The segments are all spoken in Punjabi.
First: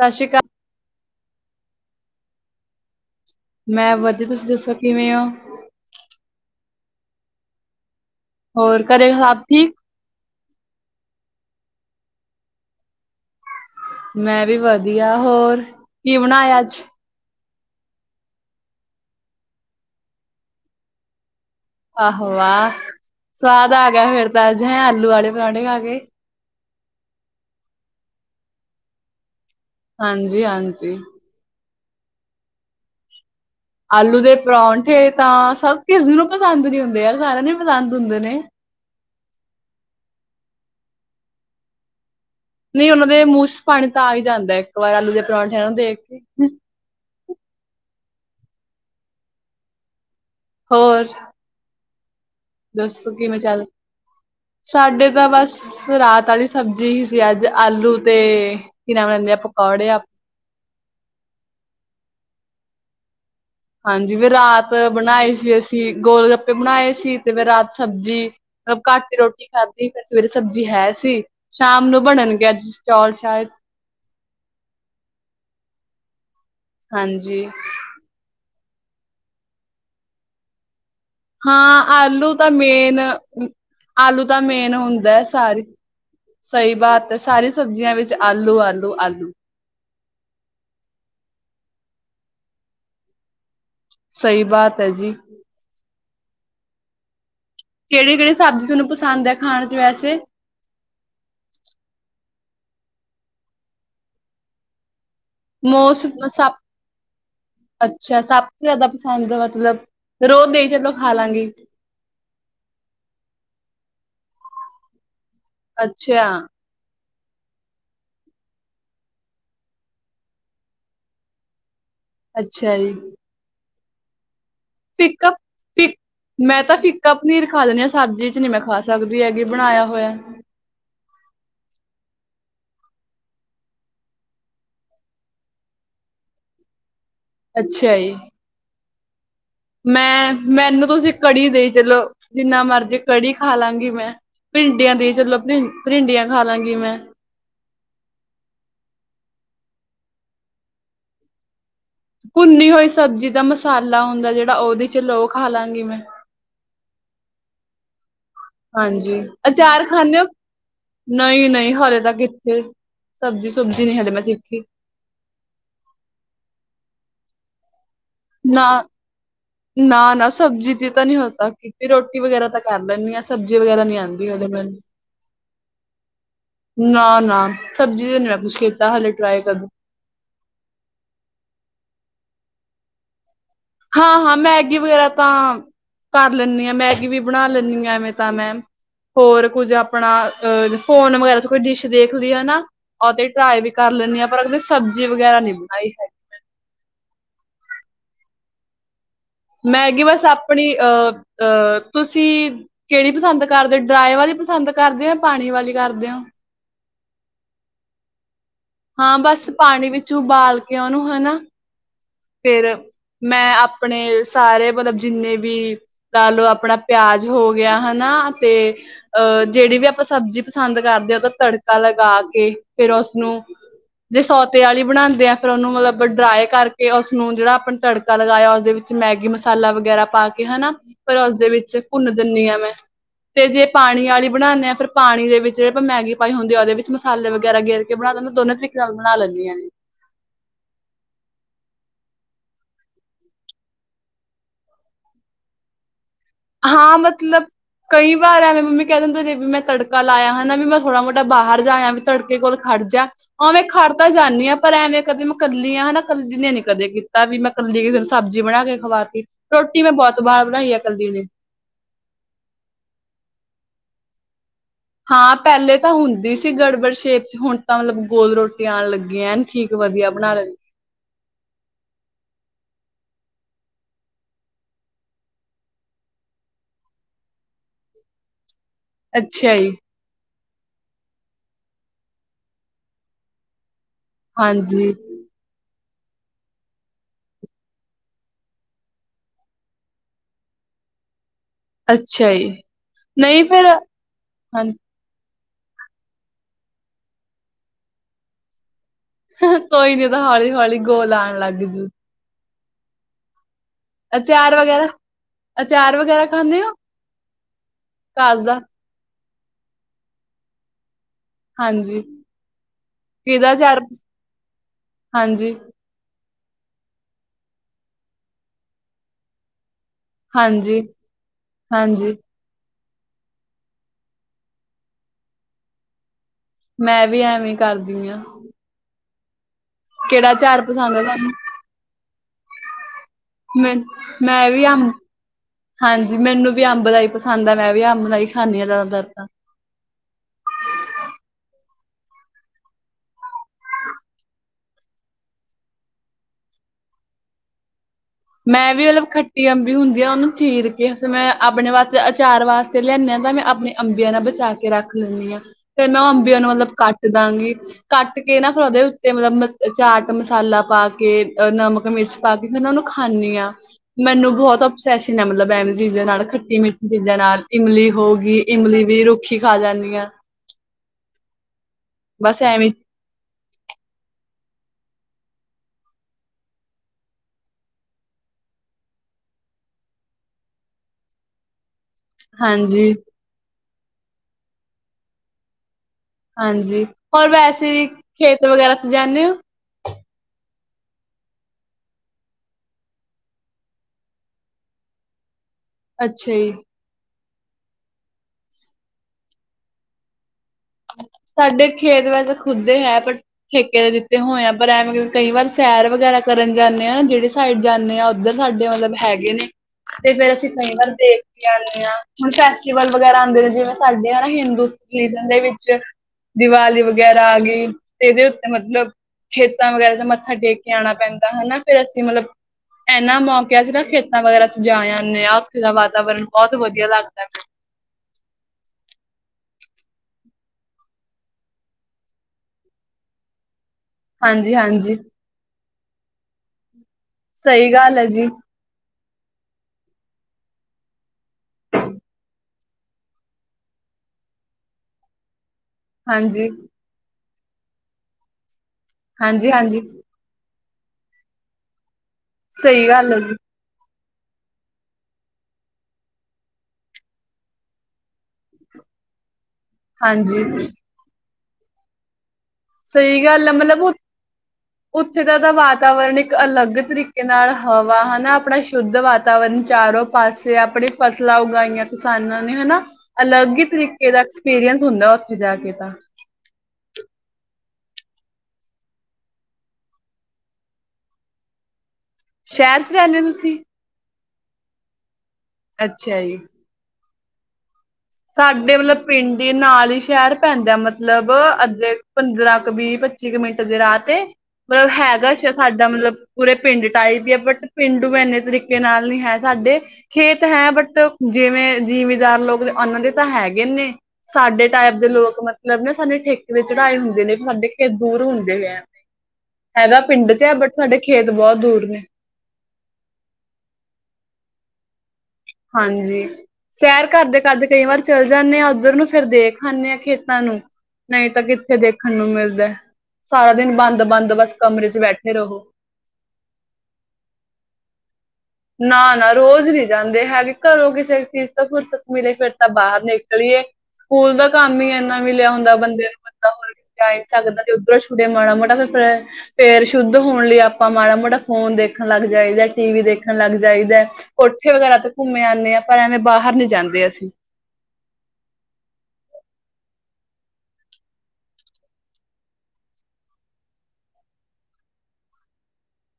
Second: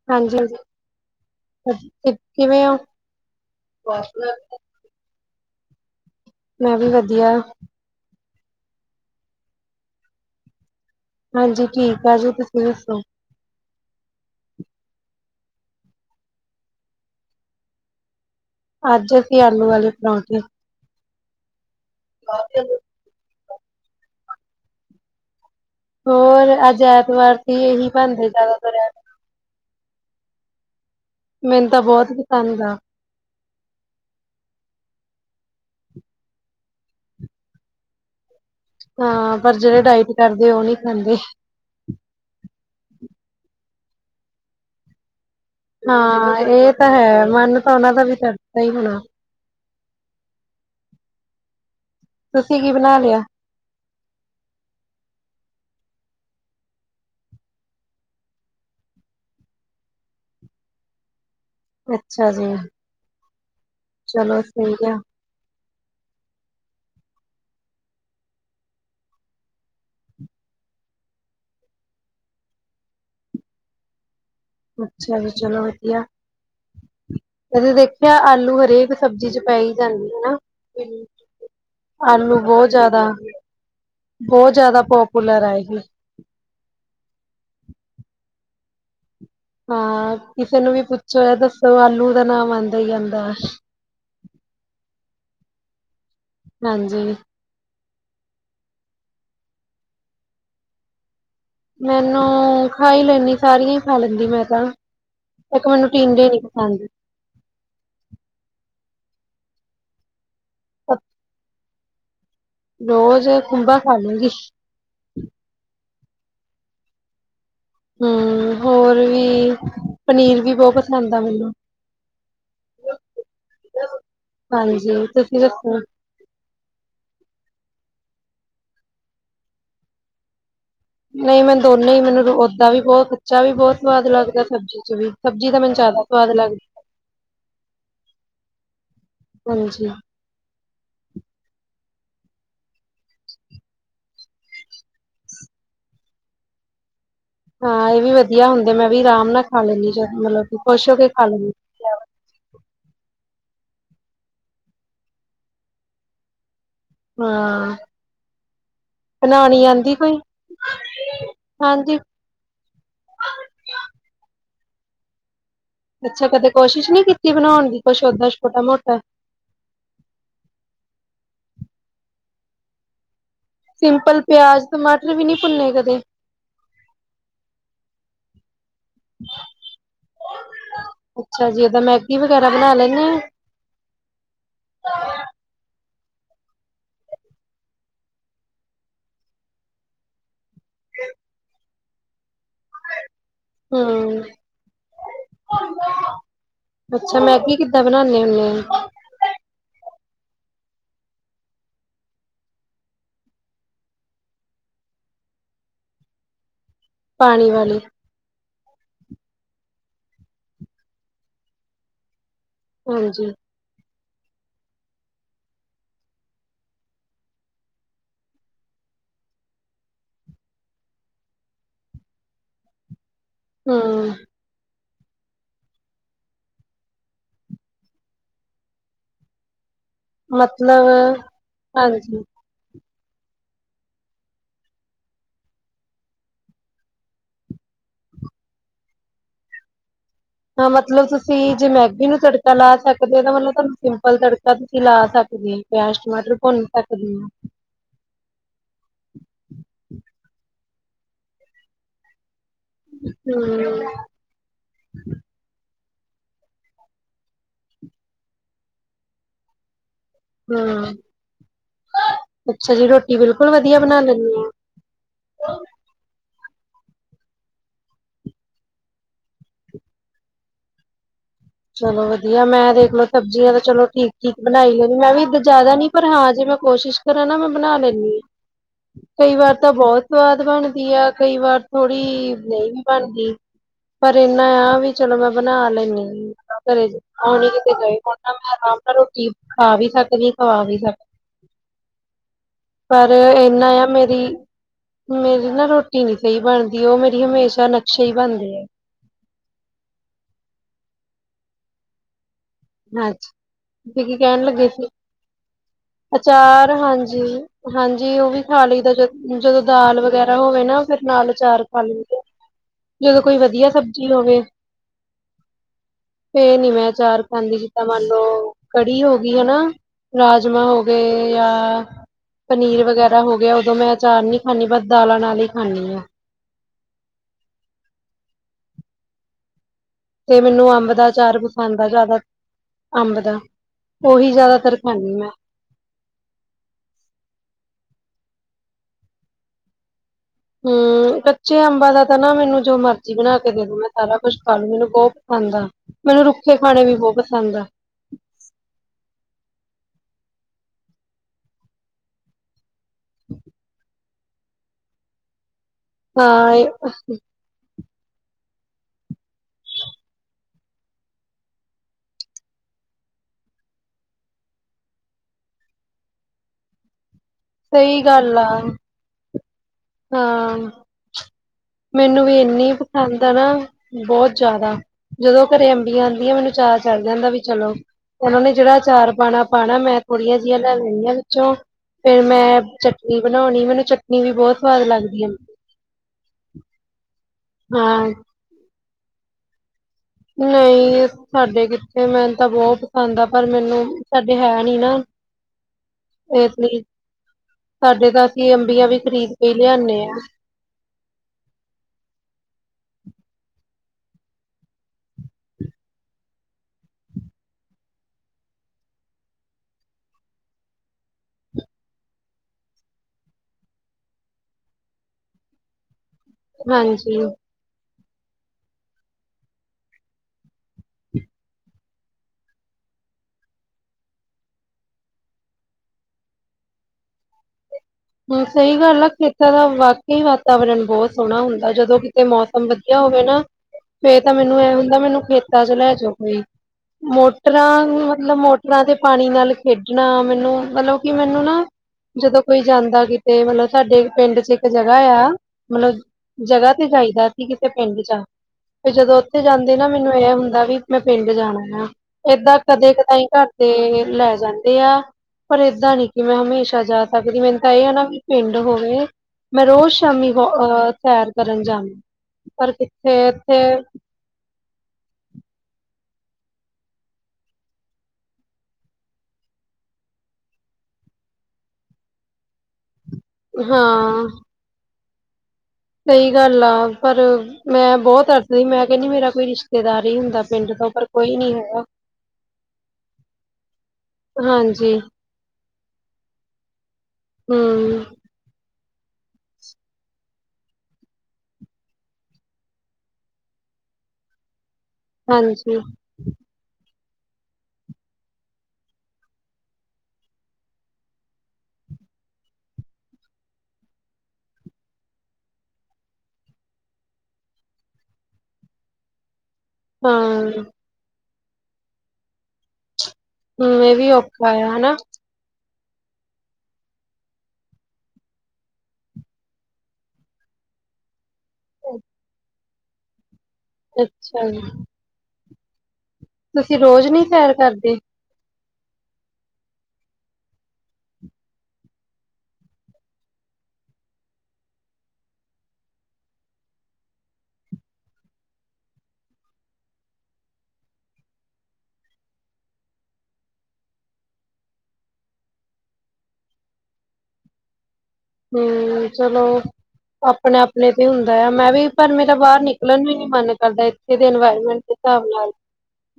ਸਤਿ ਸ਼੍ਰੀ ਅਕਾਲ, ਹਾਂਜੀ-ਹਾਂਜੀ ਤੇ ਕਿਵੇਂ ਔ? ਮੈਂ ਵਧੀ ਤੁਸੀਂ ਦੱਸੋ ਕਿਵੇਂ ਔ? ਮੈਂ ਵੀ ਵਧੀਆ। ਹੋਰ ਕਰੇ ਸਭ ਠੀਕ। ਹਾਂਜੀ, ਠੀਕ ਆ ਜੀ ਤੁਸੀਂ ਦੱਸੋ। ਮੈਂ ਵੀ ਵਧੀਆ, ਹੋਰ ਕੀ ਬਣਾਇਆ ਅੱਜ? ਅੱਜ ਅਸੀਂ ਆਲੂ ਵਾਲੇ ਪਰੌਂਠੇ। ਆਹੋ ਆਹ ਸਵਾਦ ਆ ਗਿਆ ਫੇਰ ਤਾਂ ਅੱਜ ਆਲੂ ਆਲੇ ਪਰਾਂਂਠੇ ਖਾ ਕੇ। ਹੋਰ ਅੱਜ ਐਤਵਾਰ ਸੀ ਏਹੀ ਬਣਦੇ ਜਾਦਾਤਰ ਐਤ ਹਾਂਜੀ-ਹਾਂਜੀ। ਮੈਨ ਤਾਂ ਬੋਤ ਪਸੰਦ ਆ। ਆਲੂ ਦੇ ਪਰੌਂਠੇ ਤਾਂ ਸਭ ਕਿਸੀ ਨੂੰ ਪਸੰਦ ਨੀ ਹੁੰਦੇ ਐ ਸਾਰਿਆਂ ਨੂੰ ਪਸੰਦ ਹੁੰਦੇ ਨੇ। ਹਾਂ ਪਰ ਜੇੜੇ ਡਾਇਟ ਕਰਦੇ ਓ ਨੀ ਖਾਂਦੇ। ਨੀ ਉਨਾਂ ਦੇ ਮੂੰਹ ਚ ਪਾਣੀ ਤਾਂ ਆ ਹੀ ਜਾਂਦਾ ਇੱਕ ਵਾਰ ਆਲੂ ਦੇ ਪਰੌਂਠਿਆਂ ਨੂੰ ਦੇਖ ਹਾਂ ਕੇ। ਏ ਤਾਂ ਹੈ ਮਨ ਤਾਂ ਓਨਾਂ ਦਾ ਵੀ ਕਰਦਾ ਹੀ ਹੋਣਾ। ਹੋਰ? ਤੁਸੀਂ ਕੀ ਬਣਾ ਦੱਸੋ ਲਿਆ? ਕਿਵੇਂ ਚੱਲ ਸਾਡੇ ਤਾਂ ਬਸ ਰਾਤ ਆਲੀ ਸਬਜ਼ੀ ਹੀ ਸੀ ਅੱਜ ਆਲੂ ਤੇ ਕਿ ਨਾਮ ਲੈਂਦੇ ਆ ਪਕੌੜੇ ਅੱਛਾ ਜੀ। ਹਾਂਜੀ ਫੇਰ ਚਲੋ ਰਾਤ ਸਹੀ ਆ ਬਨਾਏ ਸੀ ਅਸੀਂ ਗੋਲ ਗੱਪੇ ਬਣਾਏ ਸੀ ਤੇ ਫੇਰ ਰਾਤ ਸਬਜ਼ੀ ਮ ਘਾਟ ਈ ਰੋਟੀ ਖਾਧੀ ਫੇਰ ਸਵੇਰੇ ਸਬਜ਼ੀ ਹੈ ਸੀ। ਸ਼ਾਮ ਨੂੰ ਬਣਨਗੇ ਅੱਜ ਚੋਲ ਸ਼ਾਇਦ। ਅੱਛਾ ਜੀ ਚਲੋ ਵਧੀਆ ਹਾਂਜੀ ਕਦੇ ਦੇਖ ਆ ਆਲੂ ਹਰੇਕ ਸਬਜ਼ੀ ਚ ਪੈ ਹੀ ਜਾਂਦੇ ਨਾ। ਹਾਂ ਆਲੂ ਤਾਂ ਮੇਨ ਆਲੂ ਤਾਂ ਬਹੁਤ ਮੇਨ ਜ਼ਿਆਦਾ ਹੁੰਦਾ ਪੋਪੂਲਰ ਆ ਸਾਰੀ ਇਹ ਸਈ ਬਾਤ ਸਾਰੀ ਸਬਜ਼ੀਆਂ ਵਿੱਚ ਆਲੂ-ਆਲੂ, ਆਲੂ। ਹਾਂ ਕਿਸੇ ਨੂੰ ਵੀ ਪੁੱਛੋ ਯ ਦੱਸੋ ਆਲੂ ਦਾ ਨਾਮ ਆਂਦਾ ਹੀ ਆਂਦਾ। ਸਈ ਬਾਤ ਹੈ ਜੀ। ਹਾਂਜੀ। ਕੇੜੀ-ਕੇੜੀ ਸਾਬਜ਼ੀ ਤੁਨੂੰ ਪਸੰਦ ਐ ਖਾਣ ਚ ਵੈਸੇ? ਮੈਨੂੰ ਖਾਈ ਲੈਨੀ ਸਾਰੀਆਂ ਹੀ ਖਾ ਲੈਂਦੀ ਮੈਂ ਤਾਂ। ਏਕ ਮੈਨੂੰ ਮੋਸ ਟੀਂਡੇ ਨੀ ਸਭ ਪਸੰਦ। ਅੱਛਾ ਸਭ ਤੋਂ ਜਾਦਾ ਪਸੰਦ ਮਤਲਬ ਰੋਜ਼ ਦੇਈ ਚਲੋ ਖਾ ਲਾਂਗੀ। ਰੋਜ਼ ਖੁੰਭਾ ਖਾ ਲੂੰਗੀ। ਅੱਛਾ। ਹੂੰ, ਹੋਰ ਵੀ ਪਨੀਰ ਵੀ ਬੋ ਪਸੰਦ ਆ ਮੈਨੂੰ। ਅੱਛਾ ਜੀ। [unintelligible] ਹਾਂਜੀ ਪਿਕਪ ਤੁਸੀਂ ਦੱਸੋ -ਪਿਕ ਮੈਂ ਤਾਂ ਫਿੱਕਾ ਪਨੀਰ ਖਾ ਲੈਦੀ ਹਾਂ ਸਬਜ਼ੀ ਚ ਨਹੀਂ ਮੈਂ ਖਾ ਸਕਦੀ ਹੈਗੀ ਬਣਾਇਆ ਹੋਇਆ ਨਹੀਂ ਮੈਂ ਦੋਨੇ ਹੀ ਮੈਨੂੰ ਓਦਾਂ ਵੀ ਬਹੁਤ, ਕੱਚਾ ਵੀ ਬਹੁਤ ਸਵਾਦ ਲੱਗਦਾ ਸਬਜ਼ੀ ਸਬਜ਼ੀ ਤਾਂ ਮੈਨੂੰ ਜ਼ਿਆਦਾ ਸਵਾਦ ਲੱਗਦੀ ਅੱਛਾ ਜੀ ਹਾਂਜੀ ਮੈਂ ਮੈਨੂੰ ਤੁਸੀਂ ਕੜੀ ਦੇਈ ਚਲੋ, ਜਿੰਨਾ ਮਰਜ਼ੀ ਕੜੀ ਖਾ ਲਾਂਗੀ ਮੈਂ ਭਿੰਡੀਆਂ ਦੇਈ ਚਲੋ ਭ ਭਿੰਡੀਆਂ ਖਾ ਲਾਂਗੀ ਮੈਂ ਹਾਂ ਇਹ ਵੀ ਵਧੀਆ ਹੁੰਦੇ ਮੈਂ ਵੀ ਆਰਾਮ ਨਾਲ ਖਾ ਲੈਂਦੀ ਮਤਲਬ ਖੁਸ਼ ਹੋ ਕੇ ਖਾ ਲੈਂਦੀ ਭੁੰਨੀ ਹੋਈ ਸਬਜ਼ੀ ਦਾ ਮਸਾਲਾ ਹੁੰਦਾ ਜਿਹੜਾ ਉਹਦੇ ਚਲੋ ਖਾ ਲਾਂਗੀ ਮੈਂ ਹਾਂ ਹਾਂਜੀ, ਬਣਾਉਣੀ ਅਚਾਰ ਆਉਂਦੀ ਕੋਈ ਖਾਂਦੇ ਹੋ, ਨਹੀਂ- ਨਹੀਂ ਹਾਂਜੀ ਹਾਲ ਤੱਕ ਕਿਥੇ ਸਬਜ਼ੀ- ਸਬਜੀ ਨੀ ਹਲੇ ਮੈਂ ਸਿੱਖੀ ਅੱਛਾ ਕਦੇ ਕੋਸ਼ਿਸ਼ ਨਹੀਂ ਕੀਤੀ ਬਣਾਉਣ ਦੀ ਕੁਛ ਓਦਾਂ ਛੋਟਾ -ਮੋਟਾ ਨਾ-ਨਾ ਸਬਜੀ ਦੀ ਤਾਂ ਨਹੀਂ ਹੋਤਾ, ਕਿ ਰੋਟੀ ਵਗੈਰਾ ਤਾਂ ਕਰ ਲੈਣੀ ਆ ਸਬਜ਼ੀ ਵਗੈਰਾ ਨੀ ਸਿੰਪਲ ਆਉਂਦੀ ਹਾਲੇ ਪਿਆਜ ਮੈਨੂੰ ਟਮਾਟਰ ਵੀ ਨਹੀਂ ਭੁੰਨੇ ਕਦੇ ਨਾ-ਨਾ ਸਬਜ਼ੀ ਤੇ ਨ ਮੈਂ ਕੁਛ ਕੀਤਾ ਹਲੇ ਟਰਾਈ ਕਰਨਾ ਅੱਛਾ ਜੀ ਮੈਗੀ ਵਗੈਰਾ ਬਣਾ ਲੈਂਨੇ ਹੋ ਹਾਂ, ਹਾਂ ਮੈਗੀ ਵਗੈਰਾ ਤਾਂ ਕਰ ਲੈਂਦੀ ਹਾਂ ਮੈਗੀ ਵੀ ਬਣਾ ਲੈਂਣੀ ਹਾਂ ਐਵੇਂ ਤਾਂ ਮੈਂ ਹੋਰ ਕੁੱਝ ਆਪਣਾ, ਅ ਫੋਨ ਵਗੈਰਾ ਤੇ ਕੋਈ ਡਿਸ਼ ਦੇਖ ਲੀ ਹੈ ਨਾ ਔਹ ਤੇ ਟਰਾਈ ਵੀ ਕਰ ਲੈਂਦੀ ਹਮ ਹਾਂ ਪਰ ਕਦੇ ਸਬਜ਼ੀ ਵਗੈਰਾ ਨੀ ਬਣਾਈ ਕਦੇ ਅੱਛਾ ਮੈਗੀ ਕਿੱਦਾਂ ਬਣਾਦੇ ਹੁੰਦੇ ਹੋ ਮੈਗੀ ਬਸ ਆਪਣੀ ਅਹ- ਅਹ ਤੁਸੀਂ ਕਿਹੜੀ ਪਸੰਦ ਕਰਦੇ ਹੋ ਡਰਾਏ ਵਾਲੀ ਪਸੰਦ ਕਰਦੇ ਆ ਪਾਣੀ ਵਾਲੀ ਕਰਦੇ ਹੋ ਪਾਣੀ ਵਾਲੀ ਹਾਂ ਬਸ ਪਾਣੀ ਵਿੱਚ ਉਬਾਲ ਕੇ ਉਹਨੂੰ ਹਨਾ ਫਿਰ ਹਾਂਜੀ ਮੈਂ ਆਪਣੇ ਸਾਰੇ ਮਤਲਬ ਜਿੰਨੇ ਵੀ ਲਓ ਆਪਣਾ ਪਿਆਜ ਹੋ ਗਿਆ ਹਨਾ ਤੇ ਅਹ ਜਿਹੜੀ ਵੀ ਆਪਾਂ ਸਬਜ਼ੀ ਪਸੰਦ ਕਰਦੇ ਹਾਂ, ਉਦਾ ਤੜਕਾ ਲਗਾ ਕੇ ਫਿਰ ਉਸਨੂੰ ਹਮ ਜੇ ਸੌਤੇ ਵਾਲੀ ਬਣਾਉਂਦੇ ਆ ਫਿਰ ਉਹਨੂੰ ਮਤਲਬ ਡਰਾਏ ਕਰਕੇ ਉਸਨੂੰ ਜਿਹੜਾ ਆਪਣਾ ਤੜਕਾ ਲਗਾਇਆ ਉਸਦੇ ਵਿੱਚ ਮੈਗੀ ਮਸਾਲਾ ਵਗੈਰਾ ਪਾ ਕੇ ਹਨਾ ਫਿਰ ਮਤਲਬ ਉਸਦੇ ਵਿੱਚ ਭੁੰਨ ਹਾਂਜੀ ਦਿੰਦੀ ਹਾਂ ਮੈਂ ਜੇ ਪਾਣੀ ਵਾਲੀ ਬਣਾਉਂਦੇ ਆ ਫਿਰ ਪਾਣੀ ਦੇ ਵਿੱਚ ਆਪਾਂ ਮੈਗੀ ਪਾਈ ਹੁੰਦੇ ਆ ਉਹਦੇ ਵਿੱਚ ਮਸਾਲੇ ਵਗੈਰਾ ਗੇਰ ਕੇ ਬਣਾ ਤੇ ਮੈਂ ਦੋਨੇ ਤਰੀਕੇ ਨਾਲ ਬਣਾ ਲੈਂਦੀਆਂ ਮਤਲਬ ਤੁਸੀਂ ਜੇ ਮੈਗੀ ਨੂੰ ਤੜਕਾ ਲਾ ਸਕਦੇ ਹੋ, ਤਾਂ ਮਤਲਬ ਤੁਹਾਨੂੰ ਸਿੰਪਲ ਤੜਕਾ ਤੁਸੀਂ ਲਾ ਸਕਦੇ ਹੋ ਪਿਆਜ, ਟਮਾਟਰ ਭੁੰਨ ਹਾਂ ਸਕਦੇ ਮਤਲਬ ਕਈ ਵਾਰ ਮੰਮੀ ਕਹਿ ਦਿੰਦੇ ਜੇ ਵੀ ਮੈਂ ਤੜਕਾ ਲਾਇਆ ਹਨਾ ਵੀ ਮੈਂ ਥੋੜਾ ਮੋਟਾ ਬਾਹਰ ਜਾ ਆਇਆ ਵੀ ਤੜਕੇ ਕੋਲ ਖੜਜਾ ਹੋ ਉਵੇਂ ਹੂੰ ਖੜਤਾ ਪਰ ਐਵੇਂ ਕਦੇ ਮੈਂ ਕੱਲੀ ਹਾਂ ਹਨਾ ਕੱਲੀ ਨੇ ਨੀ ਕਦੇ ਕੀਤਾ ਵੀ ਮੈਂ ਕੱਲੀ ਕਿਸੇ ਨੂੰ ਸਬਜ਼ੀ ਬਣਾ ਕੇ ਖਵਾਤੀ ਰੋਟੀ ਮੈਂ ਬਹੁਤ ਵਾਰ ਬਣਾਈ ਆ ਹਾਂ। ਕੱਲੀ ਨੇ ਅੱਛਾ ਜੀ ਰੋਟੀ ਬਿਲਕੁਲ ਵਧੀਆ ਬਣਾ ਲੈਂਣੀ ਏ ਹਾਂ ਪਹਿਲੇ ਤਾਂ ਹੁੰਦੀ ਸੀ ਗੜਬੜ ਸ਼ੇਪ ਚ ਹੁਣ ਤਾਂ ਮਤਲਬ ਗੋਲ ਰੋਟੀ ਆਉਣ ਲੱਗੀਆਂ ਏਨ ਠੀਕ ਵਧੀਆ ਬਣਾ ਲੈਦੀ ਚਲੋ ਵਧੀਆ ਮੈਂ ਦੇਖਲੋ ਸਬਜ਼ੀਆਂ ਤਾਂ ਚਲੋ ਠੀਕ -ਠੀਕ ਬਣਾਈ ਲੈਦੀ ਮੈਂ ਵੀ ਜ਼ਿਆਦਾ ਨੀ ਪਰ ਹਾਂ ਜੇ ਮੈਂ ਕੋਸ਼ਿਸ਼ ਕਰਾਂ ਨਾ ਮੈਂ ਬਣਾ ਲੈਂਣੀ ਆਂ। ਕਈ ਵਾਰ ਅੱਛਾ ਜੀ ਤਾਂ ਬਹੁਤ ਸਵਾਦ ਬਣਦੀ ਆ, ਕਈ ਵਾਰ ਥੋੜੀ ਨਹੀਂ ਬਣਦੀ। ਪਰ ਐਨਾ ਆ ਹਾਂਜੀ ਵੀ ਚਲੋ ਮੈਂ ਬਣਾ ਲੈਣੀ ਘਰੇ ਆਉਣੀ ਕਿਤੇ ਗਏ ਹੁਣ ਮੈਂ ਆਰਾਮ ਨਾਲ ਰੋਟੀ ਖਾ ਵੀ ਸਕਦੀ ਖਵਾ ਵੀ ਸਕਦੀ ਅੱਛਾ ਜੀ ਪਰ ਨਹੀਂ ਫੇਰ ਐਨਾ ਆ ਮੇਰੀ ਹਾਂ ਮੇਰੀ ਨਾ ਰੋਟੀ ਨੀ ਸਹੀ ਬਣਦੀ ਉਹ ਮੇਰੀਆ ਹਮੇਸ਼ਾ ਨਕਸ਼ੇ ਹੀ ਬਣਦੇ। ਕੋਈ ਨੀ ਤਾਂ ਹੌਲੀ -ਹੌਲੀ ਗੋਲ ਆਉਣ ਲੱਗ ਜੂ। ਅੱਛਾ, ਤੁਸੀਂ ਕੀ ਕਹਿਣ ਲੱਗੇ ਸੀ। ਆਚਾਰ ਵ ਆਚਾਰ ਹਾਂਜੀ, ਹਾਂਜੀ ਉਹ ਘਰ ਵੀ ਦਾ ਖਾ ਲਈਦਾ ਜ ਜਦੋਂ ਦਾਲ ਵਗੈਰਾ ਹੋਵੇ ਨਾ ਫਿਰ ਨਾਲ ਆਚਾਰ ਖਾ ਹਾਂਜੀ ਲਈਦਾ। ਜਦੋਂ ਕੋਈ ਕਿਹਦਾ ਵਧੀਆ ਚਾਰ ਸਬਜ਼ੀ ਹੋਵੇ ਹਾਂਜੀ ਫਿਰ ਨੀ ਮੈਂ ਆਚਾਰ ਖਾਂਦੀ, ਜਿੱਦਾਂ ਮੰਨ ਲਓ ਕੜੀ ਹੋ ਗਈ ਹਨਾ ਰਾਜਮਾਂਹ ਹਾਂਜੀ ਹੋ ਗਏ ਯਾ ਹਾਂਜੀ ਪਨੀਰ ਵਗੈਰਾ ਹੋ ਗਏ, ਉਦੋਂ ਮੈਂ ਅਚਾਰ ਨਹੀਂ ਖਾਂਦੀ ਬਸ ਦਾਲਾਂ ਨਾਲ ਹੀ ਖਾਂਦੀ ਆ ਮੈਂ ਵੀ ਐਵੇਂ ਕਰਦੀ ਆਂ 'ਤੇ ਚਾਰ ਮੈਨੂੰ ਅੰਬ ਪਸੰਦ ਆ ਦਾ ਤੁਹਾਨੂੰ ਆਚਾਰ ਪਸੰਦ ਆ ਜ਼ਿਆਦਾ, ਅੰਬ ਦਾ ਮੈਂ ਉਹੀ ਮੈਂ ਵੀ ਜਿਆਦਾਤਰ ਅੰਬ ਖਾਨੀ ਆ ਹਾਂਜੀ ਮੈਨੂੰ ਵੀ ਅੰਬ ਦਾ ਹੀ ਪਸੰਦ ਐ, ਮੈਂ ਵੀ ਅੰਬ ਦਾ ਹੀ ਖਾਂਦੀ ਹਾਂ ਜ਼ਿਆਦਾਤਰ ਤਾਂ ਹਮ, ਕੱਚੇ ਅੰਬਾਂ ਦਾ ਤਾਂ ਨਾ ਮੈਨੂੰ ਜੋ ਮਰਜੀ ਬਣਾ ਕੇ ਦੇ ਦੋ ਮੈਂ ਸਾਰਾ ਕੁਛ ਖਾਲੂ, ਮੈਨੂੰ ਬਹੁਤ ਪਸੰਦ ਆ ਮੈਨੂੰ ਰੁੱਖੇ ਖਾਣੇ ਵੀ ਬਹੁਤ ਪਸੰਦ ਆ ਮੈਂ ਵੀ ਮਤਲਬ ਖੱਟੀ ਅੰਬੀ ਹੁੰਦੀ ਆ ਉਹਨੂੰ ਚੀਰ ਕੇ ਫੇਰ ਮੈਂ ਆਪਣੇ ਵਾਸਤੇ ਅਚਾਰ ਵਾਸਤੇ ਤੇ ਲਿਆਂਦੀ ਹਾਂ ਤਾਂ ਮੈਂ ਆਪਣੇ ਅੰਬੀਆਂ ਨਾਲ ਬਚਾ ਕੇ ਰੱਖ ਲੈਂਦੀ ਹਾਂ ਫਿਰ ਮੈਂ ਉਹ ਅੰਬੀਆਂ ਨੂੰ ਹਾਂ ਮਤਲਬ ਇਹ ਕੱਟ ਦਾਂਗੀ ਕੱਟ ਕੇ ਨਾ ਫੇਰ ਉਹਦੇ ਉੱਤੇ ਮਤਲਬ ਚਾਟ ਮਸਾਲਾ ਪਾ ਕੇ ਅਹ ਨਮਕ ਮਿਰਚ ਪਾ ਕੇ ਫਿਰ ਉਹਨੂੰ ਖਾਂਦੀ ਆਂ, ਮੈਨੂੰ ਬਹੁਤ ਅਸੈਸ ਨਾ ਮਤਲਬ ਐਵੇਂ ਚੀਜ਼ਾਂ ਨਾਲ ਖੱਟੀ ਮਿੱਠੀ ਚੀਜ਼ਾਂ ਨਾਲ ਇਮਲੀ ਸਹੀ ਹੋ ਗੱਲ ਗਈ, ਆ ਇਮਲੀ ਵੀ ਰੁੱਖੀ ਖਾ ਜਾਂਦੀ ਆ ਹਾਂ ਮੈਨੂੰ ਵੀ ਬਸ ਐਵੇਂ ਇੰਨੀ ਪਸੰਦ ਆ ਨਾ ਬਹੁਤ ਜ਼ਿਆਦਾ, ਜਦੋਂ ਘਰੇ ਅੰਬੀਆਂ ਆਂਦੀਆਂ ਮੈਨੂੰ ਚਾਅ ਚੜ ਜਾਂਦਾ ਵੀ ਚਲੋ ਉਹਨਾਂ ਨੇ ਜਿਹੜਾ ਅਚਾਰ ਪਾਣਾ, ਪਾਉਣਾ ਮੈਂ ਥੋੜ੍ਹੀਆਂ ਜਿਹੀਆਂ ਲੈ ਲੈਣੀਆਂ ਵਿੱਚੋਂ ਫੇਰ ਮੈਂ ਹਾਂਜੀ ਚਟਨੀ ਬਣਾਉਣੀ, ਮੈਨੂੰ ਚਟਨੀ ਵੀ ਬਹੁਤ ਸਵਾਦ ਲੱਗਦੀ ਅੰਬੀਆਂ ਹਾਂਜੀ, ਹੋਰ ਵੈਸੇ ਵੀ ਹਾਂ ਖੇਤ ਵਗੈਰਾ 'ਚ ਜਾਦੇ ਹੋ ਨਹੀਂ ਸਾਡੇ ਕਿੱਥੇ ਮੈਨੂੰ ਤਾਂ ਬਹੁਤ ਪਸੰਦ ਆ, ਪਰ ਮੈਨੂੰ, ਸਾਡੇ ਹੈ ਨੀ ਨਾ ਅੱਛਾ [inaudible] ਜੀ ਇਸ ਲਈ ਸਾਡੇ ਤਾਂ ਅਸੀਂ ਅੰਬੀਆਂ ਵੀ ਖਰੀਦ ਕੇ ਹੀ ਲਿਆਂਦੇ ਹਾਂ ਸਾਡੇ ਖੇਤ ਵਿੱਚ ਖੁਦੇ ਹੈ ਬਟ ਠੇਕੇ ਦੇ ਦਿੱਤੇ ਹੋਏ ਆ, ਪਰ ਐਵ ਕਈ ਵਾਰ ਸੈਰ ਵਗੈਰਾ ਕਰਨ ਜਾਂਦੇ ਆ ਨਾ ਜਿਹੜੇ ਸਾਈਡ ਜਾਂਦੇ, ਉੱਧਰ ਸਾਡੇ ਮਤਲਬ ਹੈਗੇ ਨੇ 'ਤੇ ਫਿਰ ਅਸੀਂ ਕਈ ਵਾਰ ਦੇਖ ਕੇ ਆਂਦੇ ਹਾਂ, ਹੁਣ ਫੈਸਟੀਵਲ ਵਗ਼ੈਰਾ ਆਉਂਦੇ ਨੇ ਜਿਵੇਂ ਸਾਡੇ ਹਨ ਨਾ ਹਿੰਦੂ ਰਿਲੀਜ਼ਨ ਦੇ ਵਿੱਚ, ਦੀਵਾਲੀ ਹਾਂਜੀ ਵਗੈਰਾ ਆ ਗਈ ਇਹਦੇ ਉੱਤੇ ਮਤਲਬ, ਖੇਤਾਂ ਵਗੈਰਾ ਜਾਂ ਮੱਥਾ ਟੇਕ ਕੇ ਆਉਣਾ ਪੈਂਦਾ ਹਨਾ, ਫਿਰ ਅਸੀਂ ਮਤਲਬ ਐਨਾ ਮੌਕਿਆਂ 'ਚ ਨਾ ਖੇਤਾਂ ਵਗੈਰਾ ਜਾ ਆਂਦੇ ਹਾਂ ਉੱਥੇ ਦਾ ਵਾਤਾਵਰਨ ਬਹੁਤ ਵਧੀਆ ਲੱਗਦਾ ਮੈਨੂੰ ਹਮ, ਸਹੀ ਗੱਲ ਹੈ, ਖੇਤਾਂ ਦਾ ਵਾਕਈ ਵਾਤਾਵਰਨ ਬਹੁਤ ਸੋਹਣਾ ਹੁੰਦਾ ਜਦੋਂ ਕਿਤੇ ਮੌਸਮ ਵਧੀਆ ਹੋਵੇ ਨਾ [inaudible] ਫੇ' ਤਾਂ ਹਾਂਜੀ ਮੈਨੂੰ ਐਂ ਹੁੰਦਾ, ਹਾਂਜੀ ਮੈਨੂੰ ਖੇਤਾਂ 'ਚ ਲੈਜੋ ਕੋਈ। ਸਹੀ ਮੋਟਰਾਂ ਗੱਲ ਹੈ ਜੀ ਮਤਲਬ ਮੋ ਟਰਾਂ ਦੇ ਪਾਣੀ ਨਾਲ ਖੇਡਣਾ, ਮੈਨੂੰ ਮਤਲਬ ਕਿ ਮੈਨੂੰ ਨਾ, ਜਦੋਂ ਕੋਈ ਜਾਂਦਾ ਕਿਤੇ। ਮਤਲਬ ਸਾਡੇ ਪਿੰਡ ਚ' ਇੱਕ ਜਗ੍ਹਾ ਆ। ਮਤਲਬ ਹਾਂਜੀ ਜਗ੍ਹਾ ਖਿਝ ਜਾਈਦਾ ਤੀ ਕਿਤੇ ਪਿੰਡ 'ਚ ਆ। ਤੇ ਜਦੋਂ ਉੱਥੇ ਜਾਂਦੇ ਹਾਂਜੀ-ਹਾਂਜੀ, ਨਾ, ਮੈਨੂੰ ਹੁਣ ਇਹ ਹੁੰਦਾ ਵੀ ਮੈਂ ਪਿੰਡ ਜਾਣਾ ਆ। ਏਦਾਂ ਸਹੀ ਗੱਲ ਹੈ ਕਦੇ-ਕਦਾਈ ਜੀ, ਘੱਟ ਤੇ ਲੈ ਜਾਂਦੇ ਆ। ਪਰ ਏਦਾਂ ਨੀ ਕਿ ਮੈਂ ਹਮੇਸ਼ਾ ਜਾ ਸਕਦੀ। ਮੈ ਇਹ ਨਾ ਕਿ ਪਿੰਡ ਹੋਵੇ। ਮੈਂ ਰੋਜ਼ ਸ਼ਾਮੀ ਹੋ ਹਾਂਜੀ। ਅਹ ਸੈਰ ਕਰਨ ਜਾਵ ਪਰ ਸਹੀ ਕਿੱਥੇ, ਗੱਲ ਹੈ ਇੱਥੇ ਮਤਲਬ ਉ ਉੱਥੇ ਦਾ ਤਾਂ ਵਾਤਾਵਰਨ ਇੱਕ ਅਲੱਗ ਤਰੀਕੇ ਨਾਲ ਹਵਾ, ਹਨਾ। ਆਪਣਾ ਸ਼ੁੱਧ ਵਾਤਾਵਰਨ ਚਾਰੋਂ ਪਾਸੇ ਆਪਣੇ ਫ਼ਸਲਾਂ ਉਗਾਈਆਂ ਕਿਸਾਨਾਂ ਨੇ ਹਨਾ। ਅਲੱਗ ਈ ਤਰੀਕੇ ਦਾ ਹਾਂ ਐਕਸਪੀਰੀਐਂਸ ਹੁੰਦਾ, ਉੱਥੇ ਜਾ ਕੇ ਤਾਂ। ਸਹੀ ਗੱਲ ਆ। ਪਰ ਮੈਂ ਬਹੁਤ ਹੱਸਨੀ। ਮੈਂ ਕਹਿੰਨੀ ਮੇਰਾ ਕੋਈ ਰਿਸ਼ਤੇਦਾਰ ਈ ਹੁੰਦਾ ਪਿੰਡ ਤੋਂ। ਪਰ ਕੋਈ ਨੀ ਹੈਗਾ। ਸ਼ਹਿਰ 'ਚ ਰਹਿੰਨੇ ਓ ਤੁਸੀਂ? ਹਾਂਜੀ। ਅੱਛਾ ਜੀ। ਹਮ। ਸਾਡੇ ਮਤਲਬ ਪਿੰਡ ਈ, ਨਾਲ ਈ ਸ਼ਹਿਰ ਪੈਂਦਾ ਮਤਲਬ। ਅੱਧੇ ਪੰਦਰਾਂ ਕੁ ਵੀਹ ਪੱਚੀ ਕੁ ਮਿੰਟ ਦੇ ਰਾਹ ਤੇ। ਮਤਲਬ ਹੈਗਾ, ਹਾਂਜੀ ਸਾਡਾ ਮਲਬ ਪੂਰੇ ਪਿੰਡ ਟਾਈਪ ਈ ਐ। ਬਟ, ਪੇਂਡੂ ਇੰਨੇ ਤਰੀਕੇ ਨਾਲ ਨੀ ਹੈ ਸਾਡੇ ਖੇਤ ਹੈ। ਬਟ, ਜਿਵੇਂ ਜ਼ਿਮੀਂਦਾਰ ਲੋਕ, ਉਹਨਾਂ ਦੇ ਤਾਂ ਹੈਗੇ ਨੇ। ਸਾਡੇ ਤਾਂ ਐਧਰ ਲੋਕ ਮਤਲਬ ਨਾ, ਸਾਨੇ ਠੇਕੇ ਤੇ ਚੜ੍ਹਾਏ ਹੁੰਦੇ ਨੇ। ਸਾਡੇ ਖੇਤ ਦੂਰ ਹੁੰਦੇ ਐ। [inaudible] ਹੈਗਾ ਪਿੰਡ 'ਚ ਹਾਂ ਐ। ਬਟ, ਸਾਡੇ ਖੇਤ ਬਹੁਤ ਦੂਰ ਨੇ। ਹੂੰ, ਇਹ ਵੀ ਔਖਾ ਆ ਹਨਾ। ਹਾਂਜੀ। ਸੈਰ ਕਰਦੇ-ਕਰਦੇ ਕਈ ਵਾਰ ਚੱਲ ਜਾਂਨੇ ਆਂ ਉਧਰ ਨੂੰ। ਫਿਰ ਦੇਖ ਆਣੇ ਆ ਖੇਤਾਂ ਨੂੰ। ਨਹੀਂ ਤਾਂ ਕਿੱਥੇ ਦੇਖਣ ਨੂੰ ਮਿਲਦੈ। ਸਾਰਾ ਦਿਨ ਬੰਦ-ਬੰਦ ਅੱਛਾ ਬਸ, ਜੀ ਕਮਰੇ 'ਚ ਬੈਠੇ ਰਹੋ। ਤੁਸੀਂ ਰੋਜ਼ ਨ੍ਹੀਂ ਸੈਰ ਕਰਦੇ? ਨਾ-ਨਾ ਰੋਜ਼ ਨਹੀਂ ਜਾਂਦੇ ਹੈਗੇ। ਘਰੋਂ ਕਿਸੇ ਚੀਜ਼ ਤੋਂ ਫੁਰਸਤ ਮਿਲੇ, ਫਿਰ ਤਾਂ ਬਾਹਰ ਨਿਕਲੀਏ। ਸਕੂਲ ਦਾ ਕੰਮ ਈ ਐਂਨਾ ਮਿਲਿਆ ਹੁੰਦਾ ਬੰਦੇ ਨੂੰ, ਬੰਦਾ ਹੋਰ ਜਾ ਈ ਸਕਦਾ। ਜੇ ਉਧਰੋ ਛੁਡੇ ਮਾੜਾ-ਮੋਟਾ ਫੇਰ ਤੋਂ ਐਹ ਫੇਰ ਸ਼ੁੱਧ ਹੋਣ ਲਈ ਆਪਾਂ, ਮਾੜਾ-ਮੋਟਾ ਫ਼ੋਨ ਦੇਖ਼ਣ ਲੱਗ ਜਾਈਦਾ। ਟੀ ਵੀ ਦੇਖ ਖਣ ਲੱਗ ਜਾਈਦੈ। ਕੋਠੇ ਵਗ਼ੈਰਾ ਤੇ ਘੁੰਮ ਔਨੇ ਆ। ਪਰ ਐਵੇਂ ਬਾਹਰ ਨੀ ਜਾਂਦੇ ਅਸੀਂ। ਹੂੰ, ਚਲੋ। ਆਪਣਾ-ਆਪਣੇ ਤੇ ਹੁੰਦਾ ਆ। ਮੈਂ ਵੀ ਪਰ, ਮੇਰਾ ਬਾਹਰ ਨਿਕਲਣ ਵੀ ਨੀ ਮਨ ਕਰਦਾ। ਇਥੇ ਦੇ ਇਨਵਾਇਰਮੈਂਟ ਸਾਬ੍ਹ ਨਾਲ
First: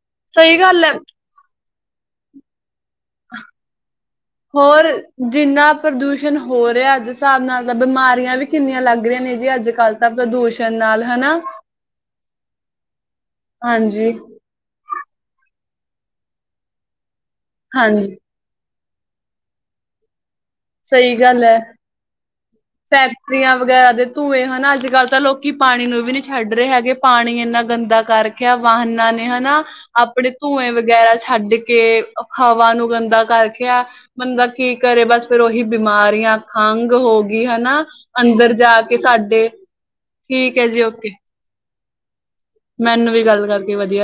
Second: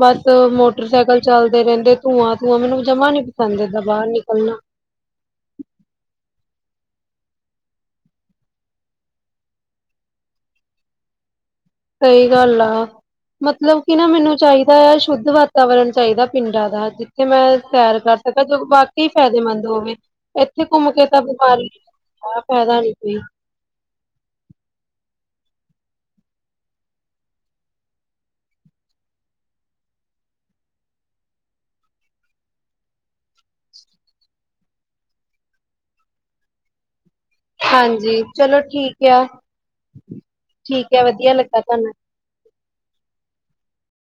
ਬਸ ਸਹੀ ਗੱਲ ਹੈ ਮੋਟਰਸਾਈਕਲ ਚੱਲਦੇ ਰਹਿੰਦੇ। ਧੂਵਾਂ-ਧੂਵਾਂ ਮੈਨੂੰ ਜਮਾਂ ਨੀ ਪਸੰਦ ਏਦਾਂ ਬਾਹਰ ਨਿਕਲਣਾ। ਹੋਰ ਜਿੰਨਾ ਪ੍ਰਦੂਸ਼ਣ ਹੋ ਰਿਹਾ, ਅੱਜ ਹਿਸਾਬ ਨਾਲ ਤਾਂ ਬਿਮਾਰੀਆਂ ਵੀ ਕਿੰਨੀਆਂ ਲੱਗ ਰੀਆਂ ਨੇ ਜੀ, ਅੱਜ-ਕੱਲ੍ਹ। ਤਾਂ ਪ੍ਰਦੂਸ਼ਣ ਨਾਲ ਹਨਾ। ਸਹੀ ਗੱਲ ਆ। ਮਤਲਬ ਕੀ ਨਾ ਹਾਂਜੀ ਮੈਨੂੰ ਚਾਈ ਦਾ ਸ਼ੁੱਧ ਵਾਤਾਵਰਨ ਚਾਈਦਾ, ਪਿੰਡਾਂ ਦਾ। ਜਿੱਥੇ ਮੈਂ ਸੈਰ ਹਾਂਜੀ ਕਰ ਸਕ ਤਾਂ ਜੋ ਵਾਕੇਈ ਫ਼ਾਇਦੇਮੰਦ ਹੋਵੇ। ਇੱਥੇ ਘੁੰਮ ਕੇ ਸਹੀ ਤਾਂ ਗੱਲ ਬਿਮਾਰੀ, ਫ਼ਾਇਦਾ ਨੀ ਕੋਈ। ਤੀਆਂ ਵਗੈਰਾ ਦੇ ਧੂੰਏ ਹਨਾ। ਅੱਜ-ਕੱਲ੍ਹ ਤਾਂ ਲੋਕੀ ਪਾਣੀ ਨੂੰ ਵੀ ਨੀ ਛੱਡ ਰਹੇ ਹੈਗੇ। ਪਾਣੀ ਇੰਨਾ ਗੰਦਾ ਕਰ ਕਿਆ ਵਾਹਨਾਂ ਨੇ ਹਨਾ। ਆਪਣੇ ਧੂੰਏ ਵਗੈਰਾ ਛੱਡ ਕੇ, ਹਵਾ ਨੂੰ ਗੰਦਾ ਕਰਖਿਆ। ਬੰਦਾ ਕੀ ਕਰੇ ਬਸ ਫਿਰ ਉਹੀ ਬਿਮਾਰੀਆਂ ਖੰਘ ਹੋ ਦੀ ਹਨਾ, ਹਾਂਜੀ ਅੰਦਰ ਚਲੋ ਜਾ ਕੇ ਠੀਕ ਆ ਸਾਡੇ ਠੀਕ ਐ ਜੀ ਠੀਕ ਆ ਓਕੇ। ਵਧੀਆ ਲੱਗਾ ਤੁਹਾਨੂੰ ਮੈਨੂੰ ਵੀ ਗੱਲ ਕਰਕੇ ਵਧੀਆ ਲ